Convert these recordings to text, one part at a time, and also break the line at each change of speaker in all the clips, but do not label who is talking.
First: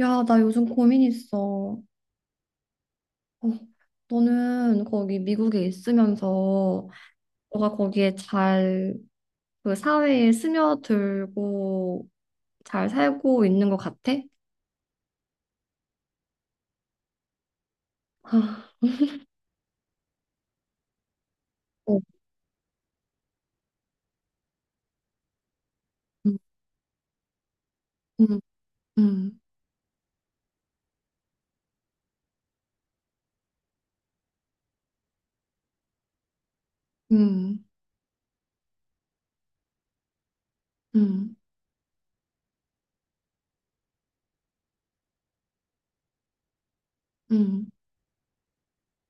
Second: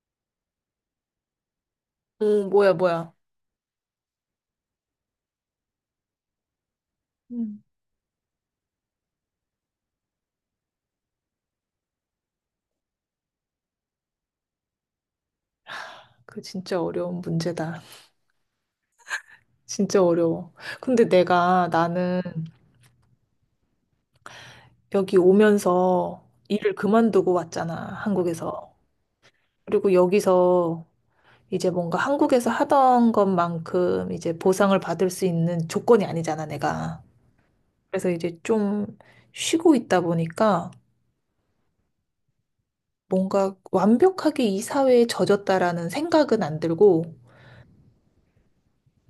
야, 나 요즘 고민 있어. 어,
어, 뭐야, 뭐야.
너는 거기 미국에 있으면서
음.
너가 거기에 잘 그 사회에 스며들고 잘 살고 있는 것 같아?
그 진짜 어려운 문제다.
아,
진짜 어려워. 근데 내가
어,
나는 여기 오면서
음,
일을 그만두고 왔잖아,
음,
한국에서.
음,
그리고 여기서 이제 뭔가 한국에서 하던 것만큼 이제 보상을 받을 수 있는 조건이 아니잖아, 내가.
음,
그래서 이제 좀 쉬고 있다 보니까
음,
뭔가 완벽하게 이 사회에 젖었다라는 생각은 안 들고
음.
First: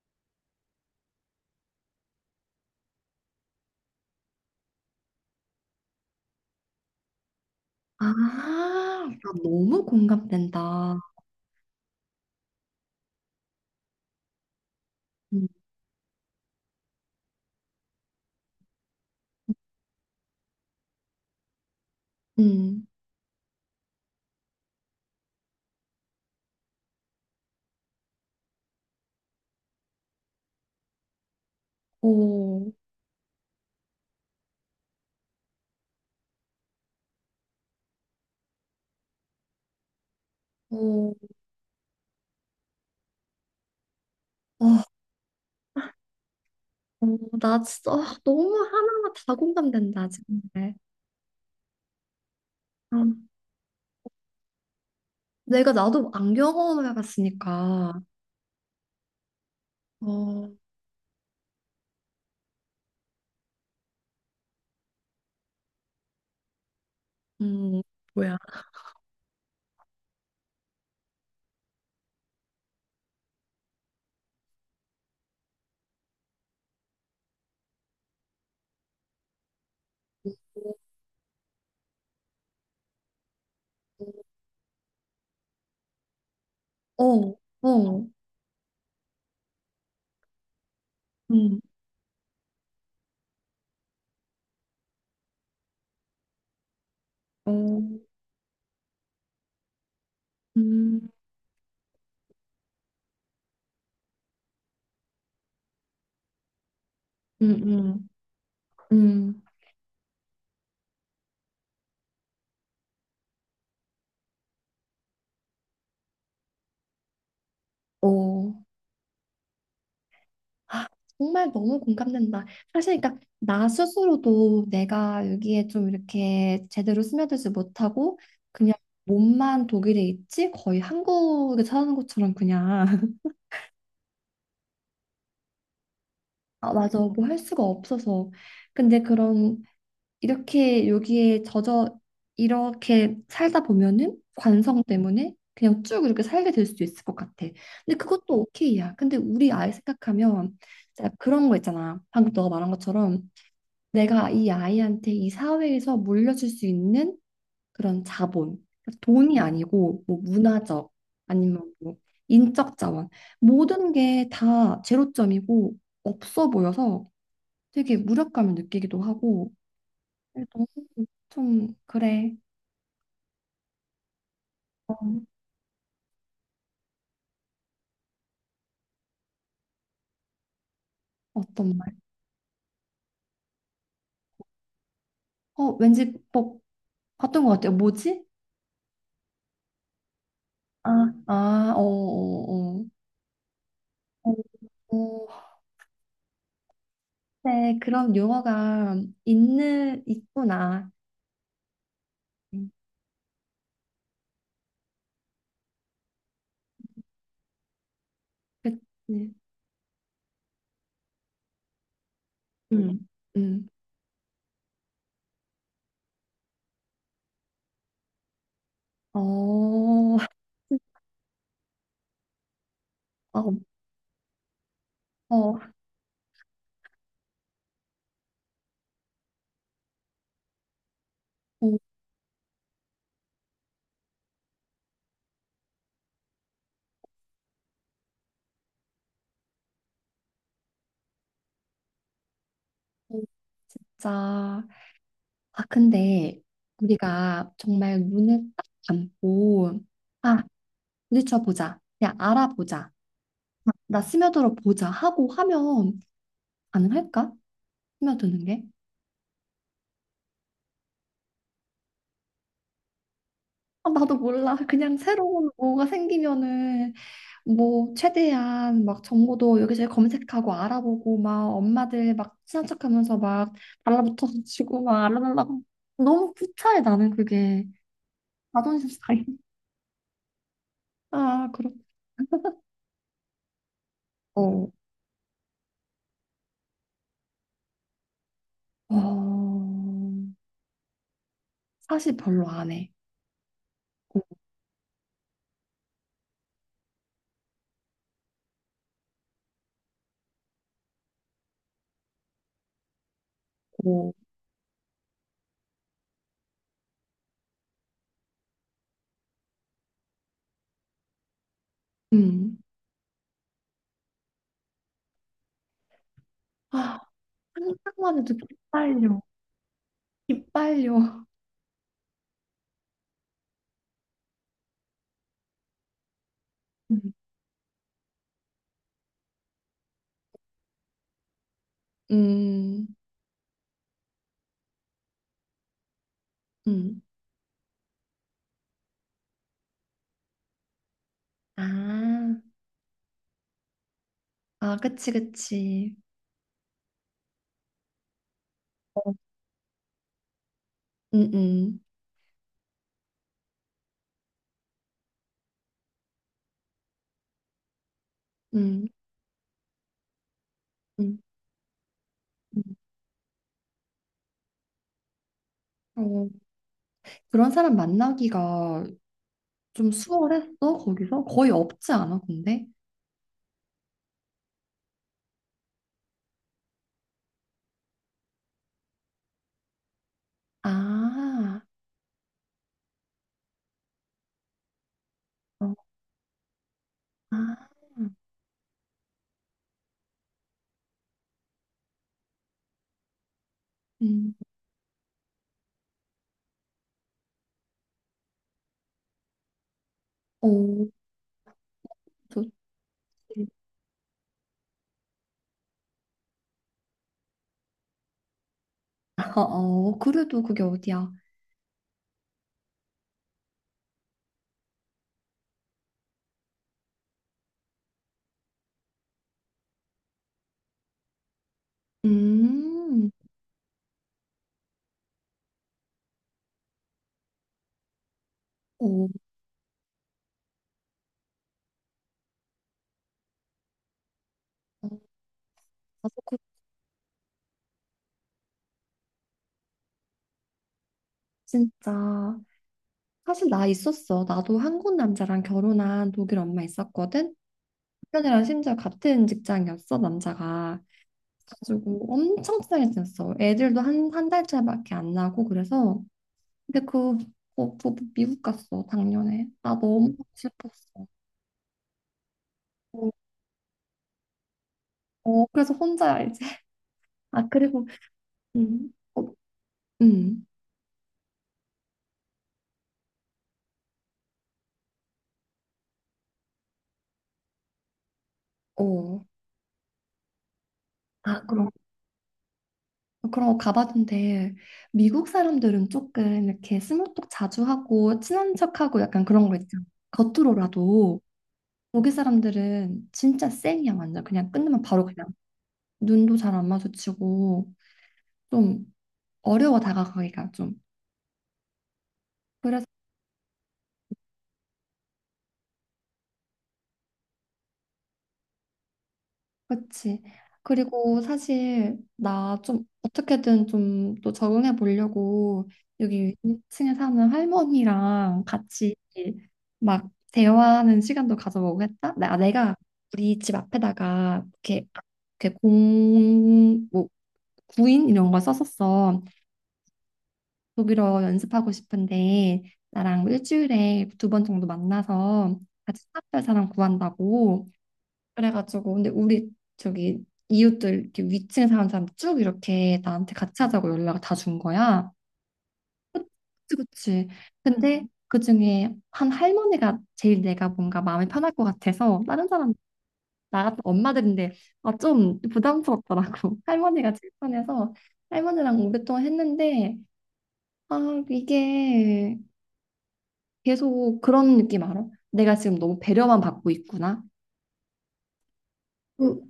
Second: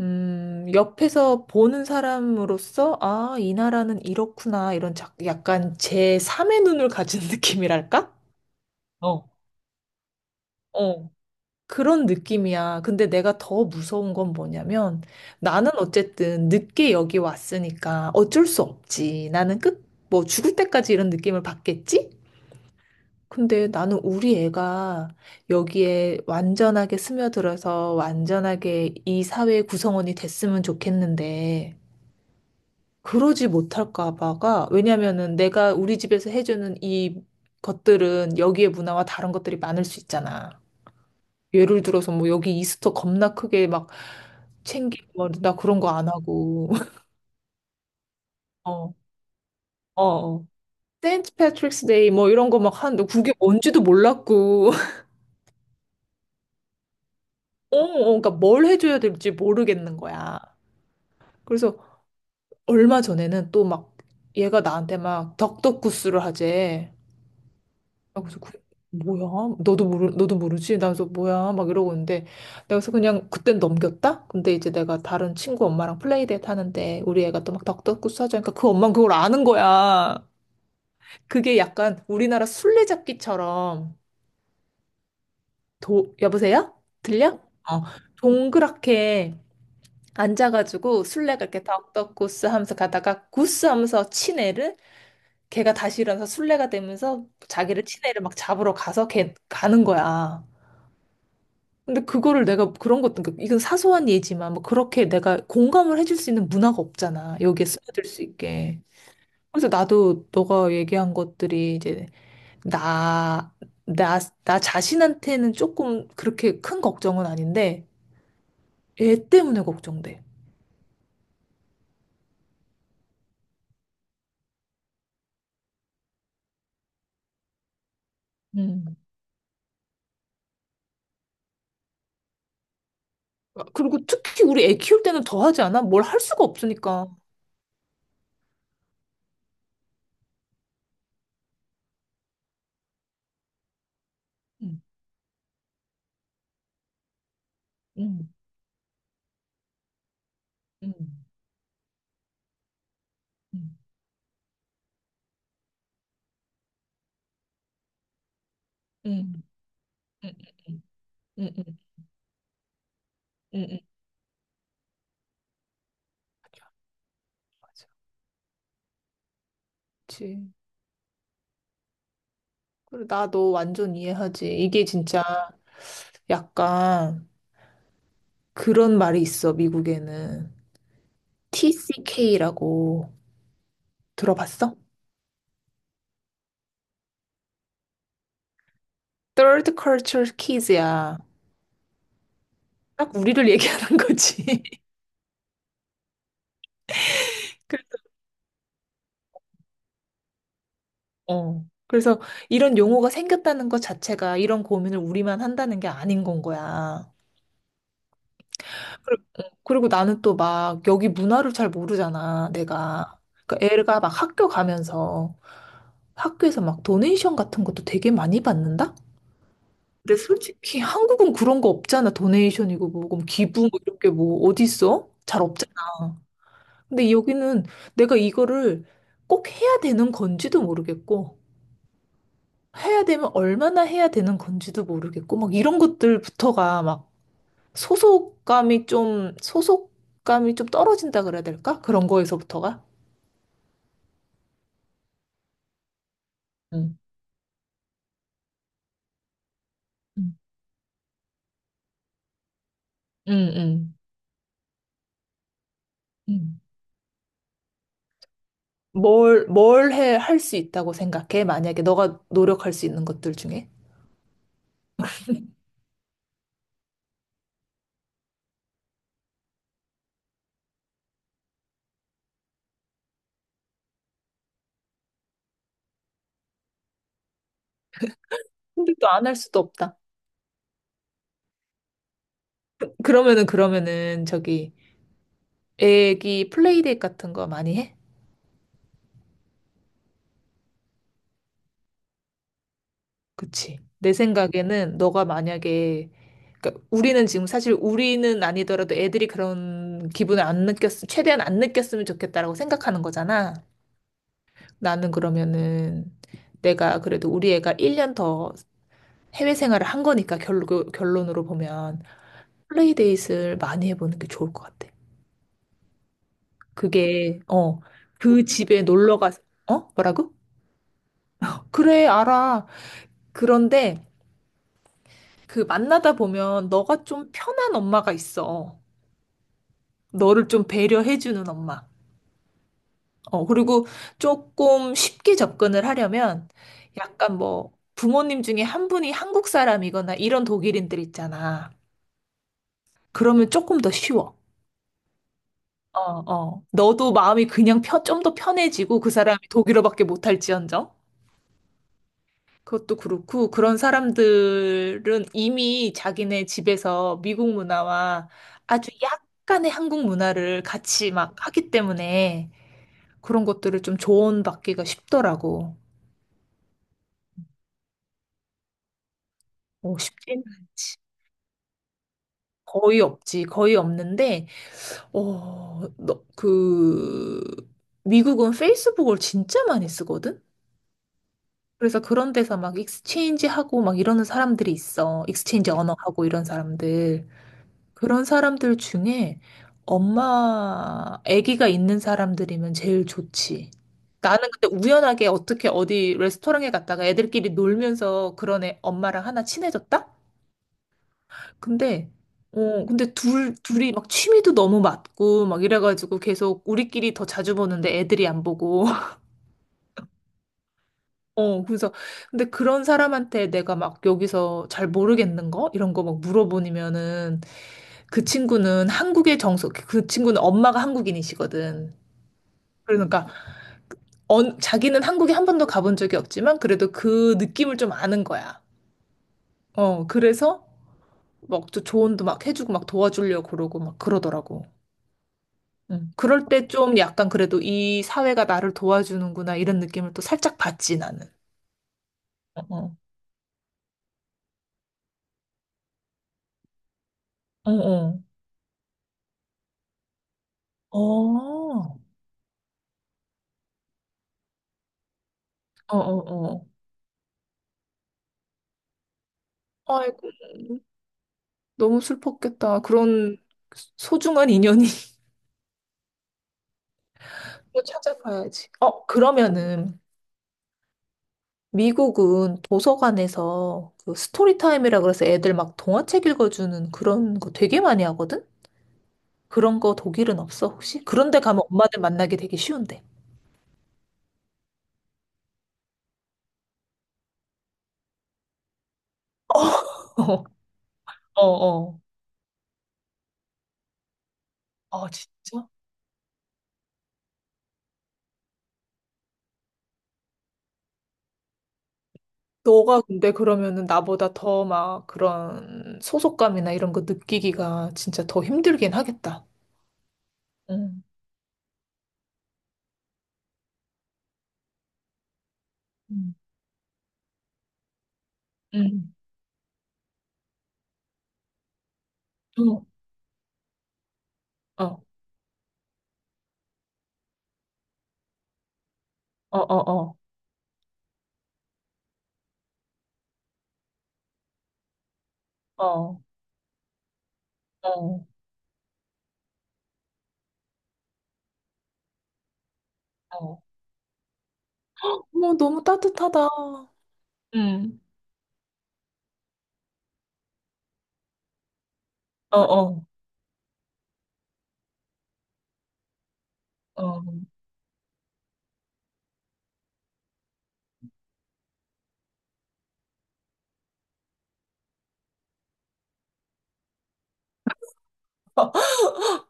옆에서 보는 사람으로서, 아, 이 나라는 이렇구나, 이런 약간 제3의 눈을 가진
아,
느낌이랄까? 어,
나 너무 공감된다.
어, 그런 느낌이야. 근데 내가 더 무서운 건 뭐냐면
음,
나는 어쨌든 늦게 여기 왔으니까 어쩔 수 없지. 나는 뭐 죽을 때까지 이런 느낌을 받겠지?
음.
근데 나는 우리 애가 여기에 완전하게 스며들어서 완전하게 이 사회의 구성원이 됐으면 좋겠는데
오,
그러지 못할까 봐가 왜냐면은 내가 우리 집에서 해주는 이 것들은 여기의 문화와 다른 것들이 많을 수 있잖아.
오,
예를 들어서 뭐 여기 이스터 겁나 크게 막
어,
챙기고 뭐나 그런 거 안 하고
어, 나 진짜 아, 너무
어,
하나하나 다
어,
공감된다,
어.
정말.
세인트 패트릭스 데이 뭐 이런 거 막
아.
하는데 그게 뭔지도 몰랐고
내가 나도 안
어,
경험해봤으니까.
어, 그러니까 뭘 해줘야 될지 모르겠는 거야.
어,
그래서 얼마 전에는 또 막 얘가 나한테 막 덕덕구스를 하재.
음, 뭐야.
그래서 뭐야? 너도 모르지? 나 그래서 뭐야? 막 이러고 있는데 내가 그래서 그냥 그땐 넘겼다. 근데 이제 내가 다른 친구 엄마랑 플레이데이트 하는데 우리 애가 또 막 덕덕구스 하자니까 그 엄마는 그걸 아는 거야. 그게 약간 우리나라 술래잡기처럼 도 여보세요?
어,
들려? 어
어,
동그랗게 앉아가지고 술래가
음,
이렇게 덕덕구스 하면서 가다가 구스 하면서 친 애를 걔가 다시 일어나서 술래가 되면서
어,
자기를 친 애를 막 잡으러 가서 걔 가는 거야.
음,
근데 그거를 내가 그런 것도 그러니까 이건 사소한 예지만 뭐 그렇게 내가 공감을 해줄 수 있는 문화가 없잖아. 여기에 스며들
음,
수 있게.
음,
그래서 나도 너가 얘기한 것들이 이제 나, 나, 나 자신한테는 조금 그렇게 큰 걱정은 아닌데
어.
얘 때문에 걱정돼.
아, 정말 너무 공감된다. 사실, 그러니까 나 스스로도 내가 여기에 좀 이렇게 제대로 스며들지 못하고 그냥
음.
몸만 독일에 있지 거의 한국에 사는 것처럼 그냥
그리고 특히 우리 애 키울 때는 더 하지 않아? 뭘 할 수가
아, 맞아.
없으니까.
뭐 할 수가 없어서. 근데 그런 이렇게 여기에 젖어 이렇게 살다 보면은 관성
음,
때문에 그냥 쭉 이렇게 살게 될 수도 있을 것 같아. 근데 그것도
음,
오케이야. 근데 우리 아이 생각하면
음,
진짜 그런 거 있잖아. 방금 너가 말한 것처럼 내가 이 아이한테 이 사회에서 물려줄 수 있는 그런 자본, 돈이
음,
아니고 뭐
음, 음, 음,
문화적
음,
아니면
음,
뭐 인적 자원
음, 음.
모든 게 다 제로점이고 없어
맞아.
보여서
맞아.
되게 무력감을 느끼기도 하고.
그치.
좀 그래.
그래, 나너 완전 이해하지. 이게
어,
진짜 음. 약간 그런 말이 있어, 미국에는.
어떤 말?
TCK라고 들어봤어?
어, 왠지 뭐 봤던 것 같아요. 뭐지?
Third Culture
아,
Kids야.
아, 어, 어,
딱 우리를 얘기하는
어.
거지.
어, 어, 네,
그래-
그런 용어가 있는 있구나.
어. 그래서
음,
이런 용어가 생겼다는 것 자체가 이런 고민을 우리만 한다는 게 아닌 건 거야.
그치?
어, 그리고 나는 또 막 여기 문화를 잘 모르잖아,
음,
내가.
음.
그러니까 애가 막 학교 가면서 학교에서 막 도네이션 같은 것도 되게 많이 받는다?
어,
근데 솔직히 한국은 그런 거 없잖아. 도네이션이고 뭐고 뭐
어,
기부 뭐 이런 게 뭐 어디 있어? 잘
어,
없잖아. 근데 여기는 내가 이거를 꼭 해야 되는 건지도 모르겠고
어,
해야 되면 얼마나 해야 되는 건지도 모르겠고 막 이런 것들부터가 막 소속감이 좀 떨어진다 그래야 될까? 그런 거에서부터가.
진짜. 아, 근데
응.
우리가 정말 눈을 딱 감고
응.
아, 부딪혀 보자. 그냥 알아보자.
응.
아,
응.
나 스며들어 보자 하고 하면
응.
가능할까? 스며드는 게?
뭘 할 수 있다고 생각해? 만약에 너가 노력할 수 있는 것들 중에.
아, 나도 몰라. 그냥 새로운 뭐가 생기면은 뭐 최대한 막 정보도 여기저기 검색하고 알아보고 막 엄마들 막 친한 척하면서 막 달라붙어가지고 막 알아달라고 너무 구차해 나는 그게 자존심
근데 또
상해.
안 할 수도 없다.
아, 그렇고
그러면은
어,
저기 애기 플레이데이 같은 거 많이 해?
어, 사실 별로 안 해.
그치. 내 생각에는 너가 만약에 그러니까 우리는 지금 사실 우리는 아니더라도 애들이 그런 기분을 안 느꼈, 최대한 안 느꼈으면 좋겠다라고 생각하는 거잖아.
그리고
나는 그러면은 내가 그래도 우리 애가 1년 더 해외 생활을 한 거니까 결론으로 보면
음.
플레이데이를 많이 해보는 게 좋을 것 같아.
아,
그게, 어,
생각만 해도
그 집에 놀러
기빨려.
가서, 어? 뭐라고?
기빨려.
그래, 알아. 그런데 그 만나다 보면 너가
음.
좀 편한 엄마가 있어. 너를 좀 배려해주는 엄마.
음.
어, 그리고 조금 쉽게 접근을 하려면
음.
약간 뭐 부모님 중에 한 분이 한국 사람이거나 이런 독일인들 있잖아.
아,
그러면 조금 더 쉬워.
아, 그치, 그치.
어, 어. 너도 마음이 그냥 좀 더 편해지고 그
응
사람이 독일어밖에 못할지언정.
응
그것도 그렇고, 그런 사람들은 이미 자기네 집에서 미국 문화와
응
아주 약간의 한국 문화를 같이
응
막 하기 때문에 그런 것들을 좀 조언받기가 쉽더라고.
어, 그런 사람 만나기가 좀
어, 쉽지는
수월했어,
않지.
거기서? 거의 없지 않아, 근데?
거의 없지. 거의 없는데, 어, 너, 그, 미국은 페이스북을 진짜 많이 쓰거든?
아,
그래서 그런 데서 막 익스체인지 하고 막 이러는 사람들이 있어. 익스체인지
어,
언어 하고 이런 사람들.
아,
그런 사람들 중에 엄마, 아기가 있는 사람들이면 제일 좋지.
음,
나는 근데 우연하게 어떻게 어디 레스토랑에 갔다가 애들끼리 놀면서 그런 애 엄마랑 하나 친해졌다?
오,
근데,
좋지.
근데 둘이 막 취미도 너무 맞고 막 이래가지고 계속 우리끼리 더 자주 보는데 애들이 안 보고.
어, 어, 그래도 그게 어디야?
어, 그래서 근데 그런 사람한테 내가 막 여기서 잘 모르겠는 거? 이런 거 막 물어보면은 그 친구는 엄마가 한국인이시거든.
음,
그러니까 자기는 한국에 한 번도 가본 적이 없지만 그래도 그 느낌을 좀 아는 거야.
오,
어, 그래서 막 조언도 막 해주고 막 도와주려고 그러고 막 그러더라고.
어,
응.
나도 그
그럴 때 좀 약간 그래도 이 사회가 나를 도와주는구나 이런 느낌을 또 살짝 받지 나는.
진짜.
어,
사실 나 있었어. 나도 한국 남자랑 결혼한 독일 엄마 있었거든?
어, 어,
남편이랑 심지어 같은 직장이었어, 남자가.
어, 어,
가지고 엄청 친하게 지냈어. 애들도 한, 한 달 차이밖에 안 나고
어,
그래서
어.
근데 그 부부 미국 갔어 작년에. 나
어.
너무
아이고,
슬펐
너무 슬펐겠다.
어 어,
그런 소중한 인연이.
어, 그래서 혼자야 이제. 아,
또
그리고
찾아봐야지. 어,
어,
그러면은
음,
미국은 도서관에서 그 스토리 타임이라 그래서 애들 막 동화책 읽어주는 그런 거 되게 많이 하거든?
어.
그런 거 독일은 없어, 혹시? 그런데
아,
가면
그럼
엄마들 만나기 되게 쉬운데.
그런 거 가봤는데 미국 사람들은 조금 이렇게 스몰톡 자주 하고 친한 척하고 약간 그런 거 있잖아.
어,
겉으로라도
어, 어.
거기 사람들은 진짜 쌩이야 완전 그냥 끝나면 바로
아,
그냥
진짜?
눈도 잘 안 마주치고 좀 어려워 다가가기가 좀 그래서
너가 근데 그러면은 나보다 더 막 그런 소속감이나 이런 거 느끼기가 진짜 더 힘들긴 하겠다.
그치
응,
그리고 사실 나 좀 어떻게든 좀 또 적응해 보려고 여기
응,
2층에 사는 할머니랑 같이
응.
막 대화하는 시간도 가져보고 했다 나 아, 내가
어,
우리 집 앞에다가 이렇게
어,
이렇게 공뭐 구인 이런 걸 썼었어
어, 어,
독일어 연습하고 싶은데 나랑 일주일에 두 번 정도 만나서 같이
어,
수업할 사람 구한다고
어,
그래가지고 근데 우리 저기 이웃들 이렇게 위층에 사는 사람 쭉 이렇게 나한테
어.
같이 하자고 연락을 다 준 거야.
어머, 너무 따뜻하다.
그치, 그치.
응
근데 그중에 한 할머니가 제일 내가 뭔가 마음이 편할 것 같아서 다른
어,
사람
어,
나 같은 엄마들인데 아, 좀 부담스럽더라고. 할머니가
어.
제일 편해서 할머니랑 오랫동안 했는데 아, 이게 계속 그런 느낌 알아? 내가 지금 너무 배려만 받고 있구나. 그-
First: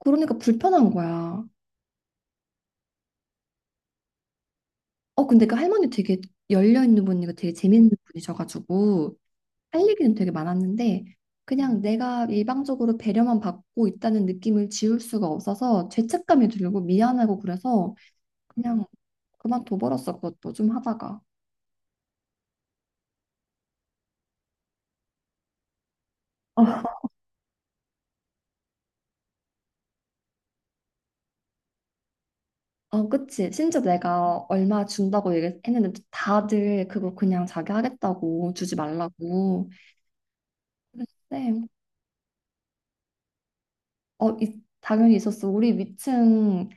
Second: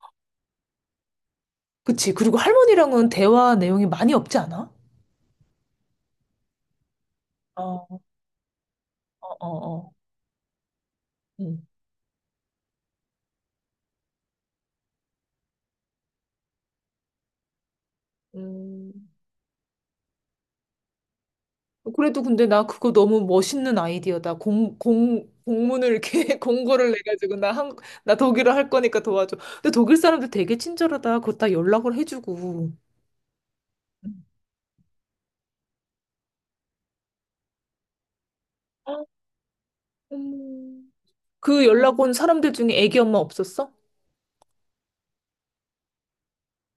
그러니까 불편한 거야.
그치. 그리고 할머니랑은 대화 내용이 많이 없지 않아?
어, 근데 그 할머니 되게 열려있는 분이고 되게
어,
재밌는 분이셔가지고
어,
할
어.
얘기는 되게 많았는데
음.
그냥 내가 일방적으로 배려만 받고 있다는 느낌을 지울 수가 없어서 죄책감이 들고 미안하고 그래서 그냥
음.
그만둬버렸어 그것도 좀 하다가
그래도 근데 나 그거 너무 멋있는 아이디어다. 공문을 이렇게
어,
공고를 내가지고 나 독일어 할 거니까 도와줘. 근데 독일 사람들 되게 친절하다. 그거 다 연락을 해주고.
어, 그치 심지어 내가 얼마 준다고 얘기했는데 다들 그거 그냥 자기 하겠다고 주지
어,
말라고
음. 그
그랬는데
연락 온 사람들 중에 애기 엄마 없었어?
어, 당연히 있었어 우리 위층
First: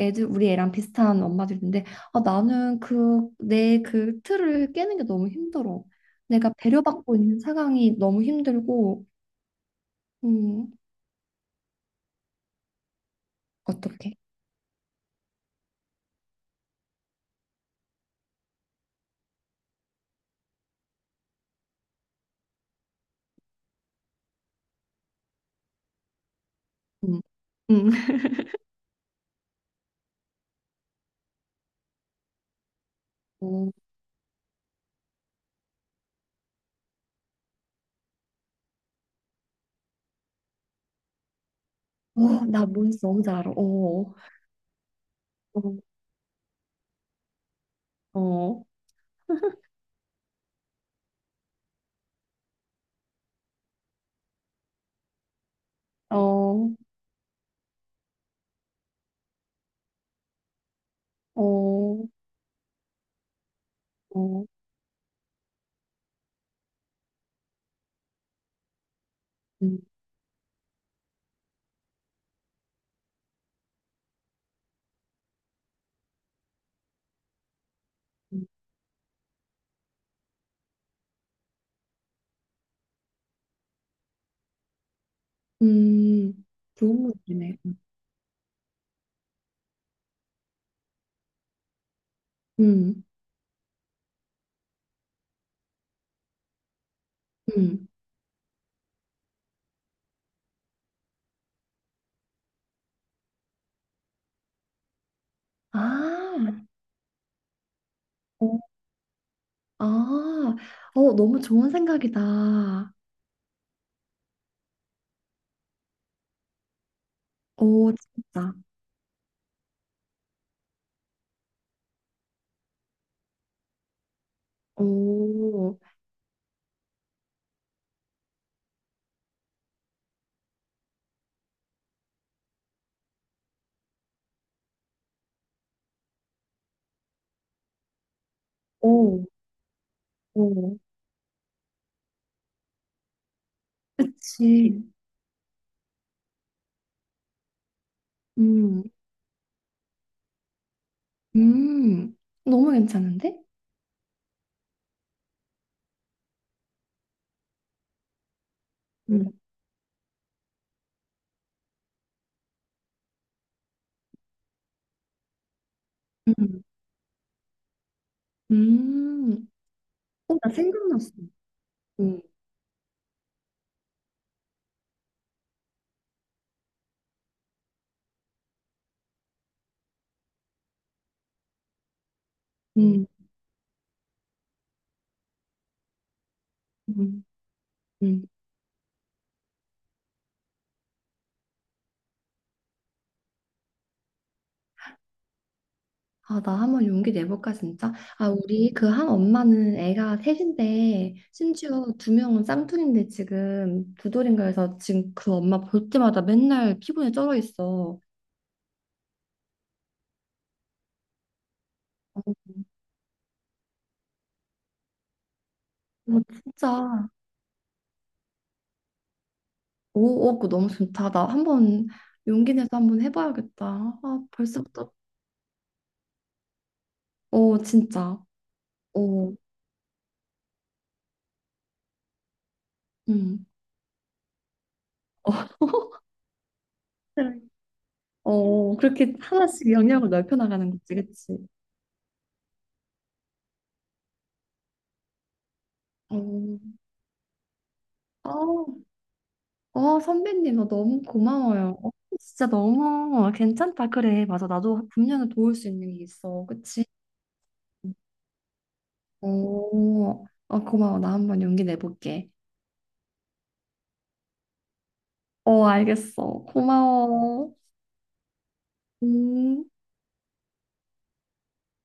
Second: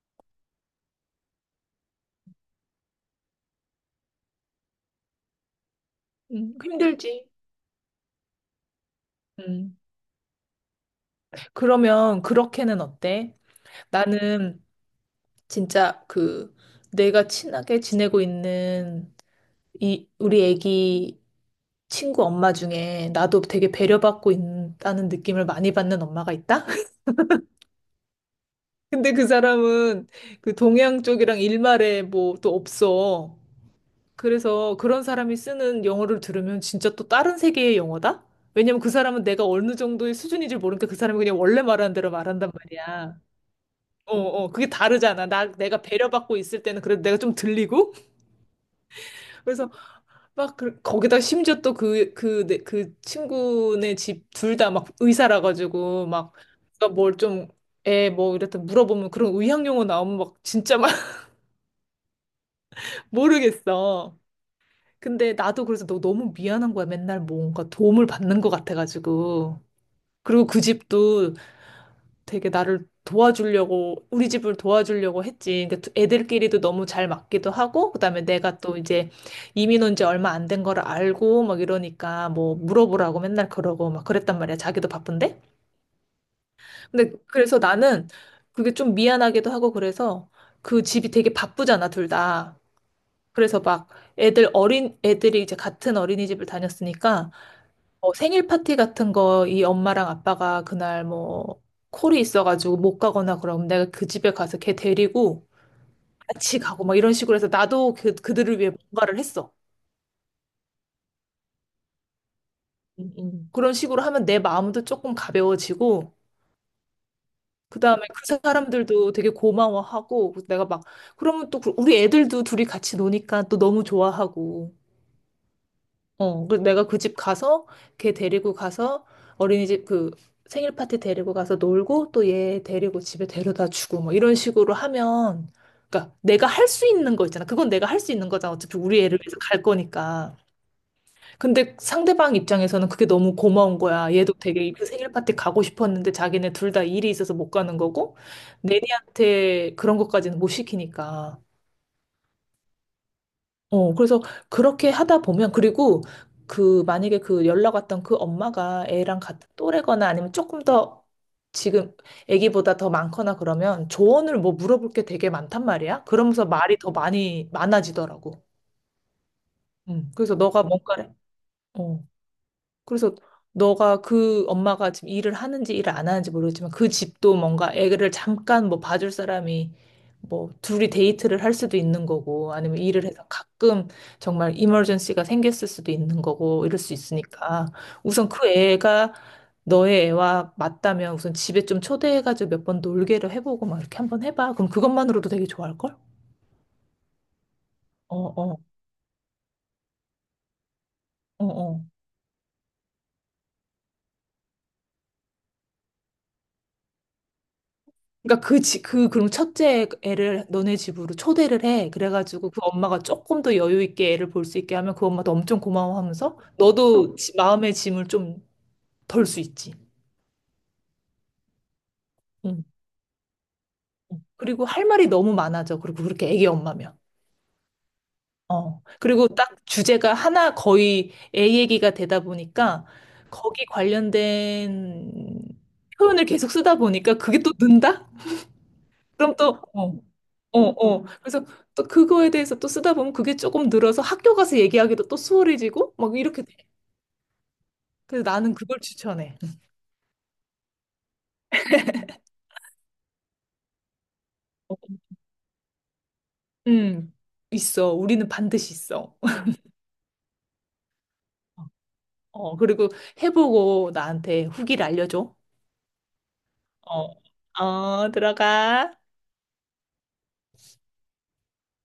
애들 우리 애랑 비슷한 엄마들 있는데 아, 나는 그 내 그 틀을 깨는 게 너무 힘들어. 내가
음.
배려받고
힘들지.
있는 상황이 너무 힘들고
음.
음
그러면 그렇게는 어때?
어떡해?
나는 진짜 그 내가 친하게 지내고 있는 이 우리 애기 친구 엄마 중에 나도 되게 배려받고 있다는 느낌을 많이 받는 엄마가 있다?
음. 음.
근데 그 사람은 그 동양 쪽이랑 일말에 뭐 또 없어.
어,
그래서 그런 사람이 쓰는 영어를 들으면 진짜 또 다른 세계의 영어다? 왜냐면 그 사람은 내가 어느 정도의 수준인지 모르니까 그 사람이 그냥 원래 말하는 대로
어,
말한단
나 뭔지
말이야.
너무 잘 알아. 어,
어, 어, 그게 다르잖아.
어,
내가 배려받고 있을 때는 그래도 내가 좀 들리고,
어,
그래서 막 거기다 심지어 또 그 친구네 집 둘 다 막 의사라 가지고 막
어,
뭘 좀 애 뭐 이랬다 물어보면 그런 의학 용어 나오면 막 진짜 막
어,
모르겠어.
어,
근데 나도 그래서 너 너무 미안한 거야. 맨날 뭔가 도움을 받는 것 같아가지고.
음,
그리고 그 집도 되게 나를 도와주려고 우리 집을 도와주려고 했지. 근데 애들끼리도 너무 잘 맞기도 하고 그다음에
음,
내가 또 이제 이민 온지 얼마 안 된 거를 알고 막 이러니까 뭐 물어보라고 맨날 그러고 막 그랬단 말이야. 자기도 바쁜데.
음. 좋은
근데
문제네.
그래서 나는 그게 좀 미안하기도 하고 그래서 그 집이 되게 바쁘잖아, 둘 다.
음,
그래서 막 애들 어린 애들이 이제 같은 어린이집을 다녔으니까
음.
뭐 생일 파티 같은 거 이 엄마랑 아빠가 그날 뭐 콜이 있어가지고 못 가거나 그럼 내가 그 집에 가서 걔 데리고
아,
같이 가고 막 이런 식으로 해서 나도 그,
어,
그들을 위해 뭔가를 했어.
아, 어, 너무 좋은 생각이다.
그런 식으로 하면 내 마음도 조금 가벼워지고
오,
그다음에 그
진짜.
사람들도 되게 고마워하고 내가 막 그러면 또 우리 애들도 둘이 같이 노니까 또 너무 좋아하고
오.
어, 그 내가 그 집 가서 걔 데리고 가서 어린이집 그 생일 파티 데리고 가서 놀고 또 얘 데리고 집에 데려다 주고 뭐 이런 식으로 하면 그러니까 내가 할 수 있는 거 있잖아. 그건 내가 할 수 있는 거잖아. 어차피 우리 애를
오,
위해서 갈 거니까.
오.
근데 상대방 입장에서는 그게 너무 고마운 거야. 얘도 되게
그치.
그 생일 파티 가고 싶었는데 자기네 둘 다 일이 있어서 못 가는 거고
음,
내니한테 그런 것까지는 못 시키니까.
음. 너무 괜찮은데?
어, 그래서 그렇게 하다 보면, 그리고 그, 만약에 그 연락 왔던 그 엄마가 애랑
음,
같은 또래거나 아니면 조금 더 지금 애기보다 더 많거나 그러면 조언을 뭐 물어볼 게 되게 많단 말이야. 그러면서
음.
말이 더 많아지더라고.
음, 음. 어,
그래서
나
너가
생각났어.
뭔가를, 어.
음,
그래서 너가 그 엄마가 지금 일을 하는지 일을 안 하는지 모르겠지만 그 집도 뭔가 애를 잠깐 뭐 봐줄 사람이 뭐 둘이 데이트를 할 수도 있는 거고 아니면 일을
음.
해서 가끔 정말 이머전시가 생겼을 수도 있는 거고 이럴
음,
수
음,
있으니까
음.
우선 그 애가 너의 애와 맞다면 우선 집에 좀 초대해가지고 몇 번 놀게를 해보고 막 이렇게 한번 해봐. 그럼 그것만으로도 되게 좋아할걸?
아, 나 한번 용기 내볼까, 진짜?
어,
아,
어,
우리 그 한 엄마는 애가 셋인데,
어,
심지어
어.
두 명은 쌍둥이인데 지금 두 돌인가 해서 지금 그 엄마 볼 때마다 맨날 피곤에 쩔어 있어.
그러니까 그 지, 그 그럼 첫째 애를 너네 집으로 초대를 해. 그래가지고 그 엄마가 조금 더 여유 있게 애를 볼 수 있게 하면 그 엄마도 엄청
어,
고마워하면서
진짜.
너도 마음의 짐을 좀 덜 수 있지.
오, 오, 그거 너무 좋다. 나 한번 용기
응.
내서 한번 해봐야겠다. 아,
응. 그리고 할
벌써부터
말이 너무 많아져. 그리고 그렇게 애기 엄마면.
어, 진짜.
어. 그리고
어,
딱 주제가 하나 거의 애 얘기가 되다 보니까
음.
거기
어,
관련된 표현을 계속 쓰다 보니까 그게 또 는다?
어, 그렇게
그럼 또,
하나씩
어,
영역을 넓혀
어,
나가는 거지,
어.
그치?
그래서 또 그거에 대해서 또 쓰다 보면 그게 조금 늘어서 학교 가서 얘기하기도 또 수월해지고 막
어,
이렇게 돼. 그래서 나는
어,
그걸 추천해.
어, 선배님, 너 너무 고마워요. 어, 진짜 너무 괜찮다. 그래, 맞아.
어,
나도 분명히 도울 수 있는 게 있어. 그치?
음, 있어. 우리는 반드시 있어.
어, 어, 고마워. 나 한번 용기 내볼게.
어, 그리고 해보고 나한테 후기를 알려줘.
어, 알겠어.
어,
고마워.
어, 들어가.
음.